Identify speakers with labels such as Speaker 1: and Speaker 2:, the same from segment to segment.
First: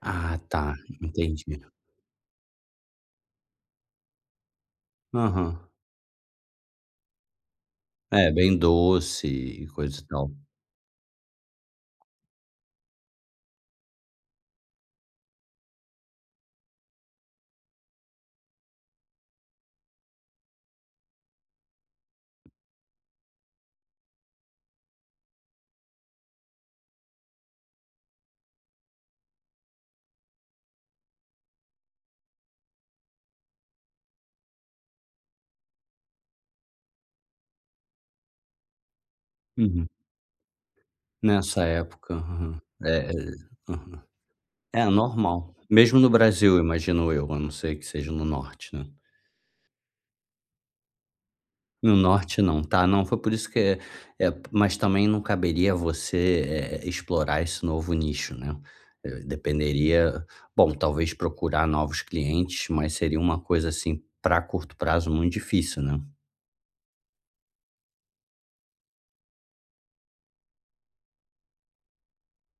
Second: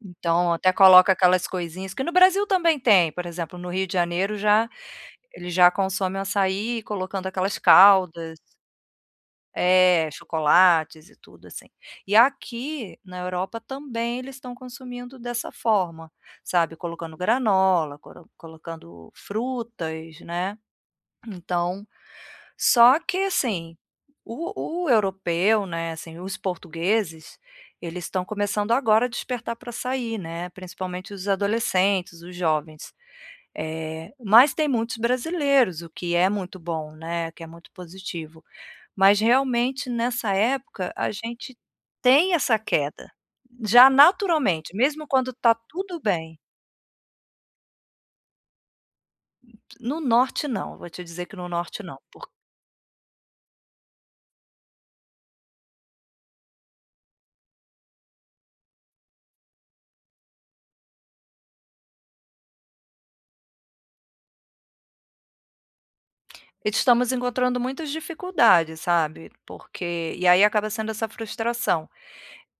Speaker 1: Ah,
Speaker 2: Então, até
Speaker 1: tá,
Speaker 2: coloca
Speaker 1: entendi.
Speaker 2: aquelas coisinhas que no Brasil também tem, por exemplo, no Rio de Janeiro já eles
Speaker 1: Aham.
Speaker 2: já consomem açaí colocando aquelas
Speaker 1: É,
Speaker 2: caldas.
Speaker 1: bem doce e coisa e
Speaker 2: É,
Speaker 1: tal.
Speaker 2: chocolates e tudo, assim. E aqui na Europa, também, eles estão consumindo dessa forma. Sabe, colocando granola, coro colocando frutas, né. Então, só que assim, o o europeu, né, assim, os portugueses, eles estão começando agora a despertar pra açaí, né, principalmente os adolescentes, os jovens. Eh, mas tem muitos brasileiros, o que é muito bom, né, o que é muito positivo. Mas,
Speaker 1: Uhum.
Speaker 2: realmente, nessa época, a gente
Speaker 1: Nessa época,
Speaker 2: tem essa
Speaker 1: aham. É,
Speaker 2: queda,
Speaker 1: e
Speaker 2: já
Speaker 1: Aham.
Speaker 2: naturalmente,
Speaker 1: É,
Speaker 2: mesmo quando
Speaker 1: normal.
Speaker 2: está
Speaker 1: Mesmo
Speaker 2: tudo
Speaker 1: no
Speaker 2: bem.
Speaker 1: Brasil, imagino eu, a não ser que seja no norte, né?
Speaker 2: No norte, não. Vou te dizer que no norte
Speaker 1: No
Speaker 2: não, por
Speaker 1: norte não. Tá. Não foi por isso que é é Mas também não caberia a você, eh, explorar esse novo nicho, né. Eh, dependeria bom, talvez procurar novos clientes, mas seria uma coisa, assim, pra curto prazo, muito difícil, né?
Speaker 2: Estamos encontrando muitas dificuldades, sabe. Porque E aí, acaba sendo essa frustração.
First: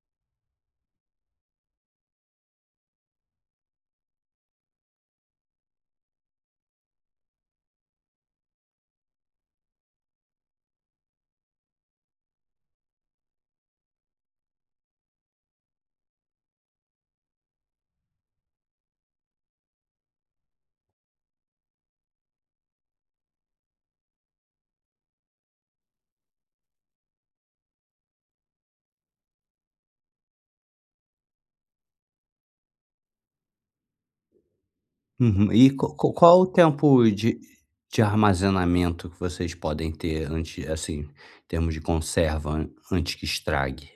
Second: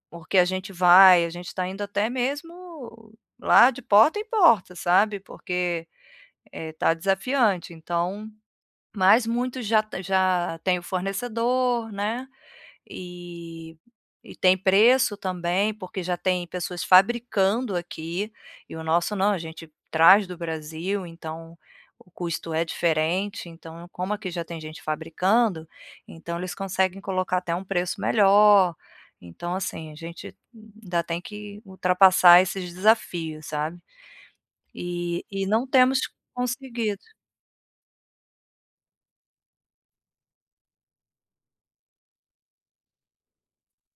Speaker 2: Porque a gente vai, a gente está indo até mesmo lá de porta em porta, sabe? Porque, eh, está desafiante, então Mas muitos já t já têm o fornecedor, né, eh, e tem preço também, porque já tem pessoas fabricando aqui. E o nosso não; a gente traz do Brasil, então o custo é diferente. Então, como aqui já tem gente fabricando, então eles conseguem colocar até um preço melhor. Então, assim, a gente ainda tem que ultrapassar esses desafios, sabe. E e
Speaker 1: Uhum,
Speaker 2: não
Speaker 1: e qua
Speaker 2: temos
Speaker 1: qua qual o
Speaker 2: conseguido.
Speaker 1: tempo de de armazenamento que vocês podem ter antes assim, termos de conserva an antes que estrague?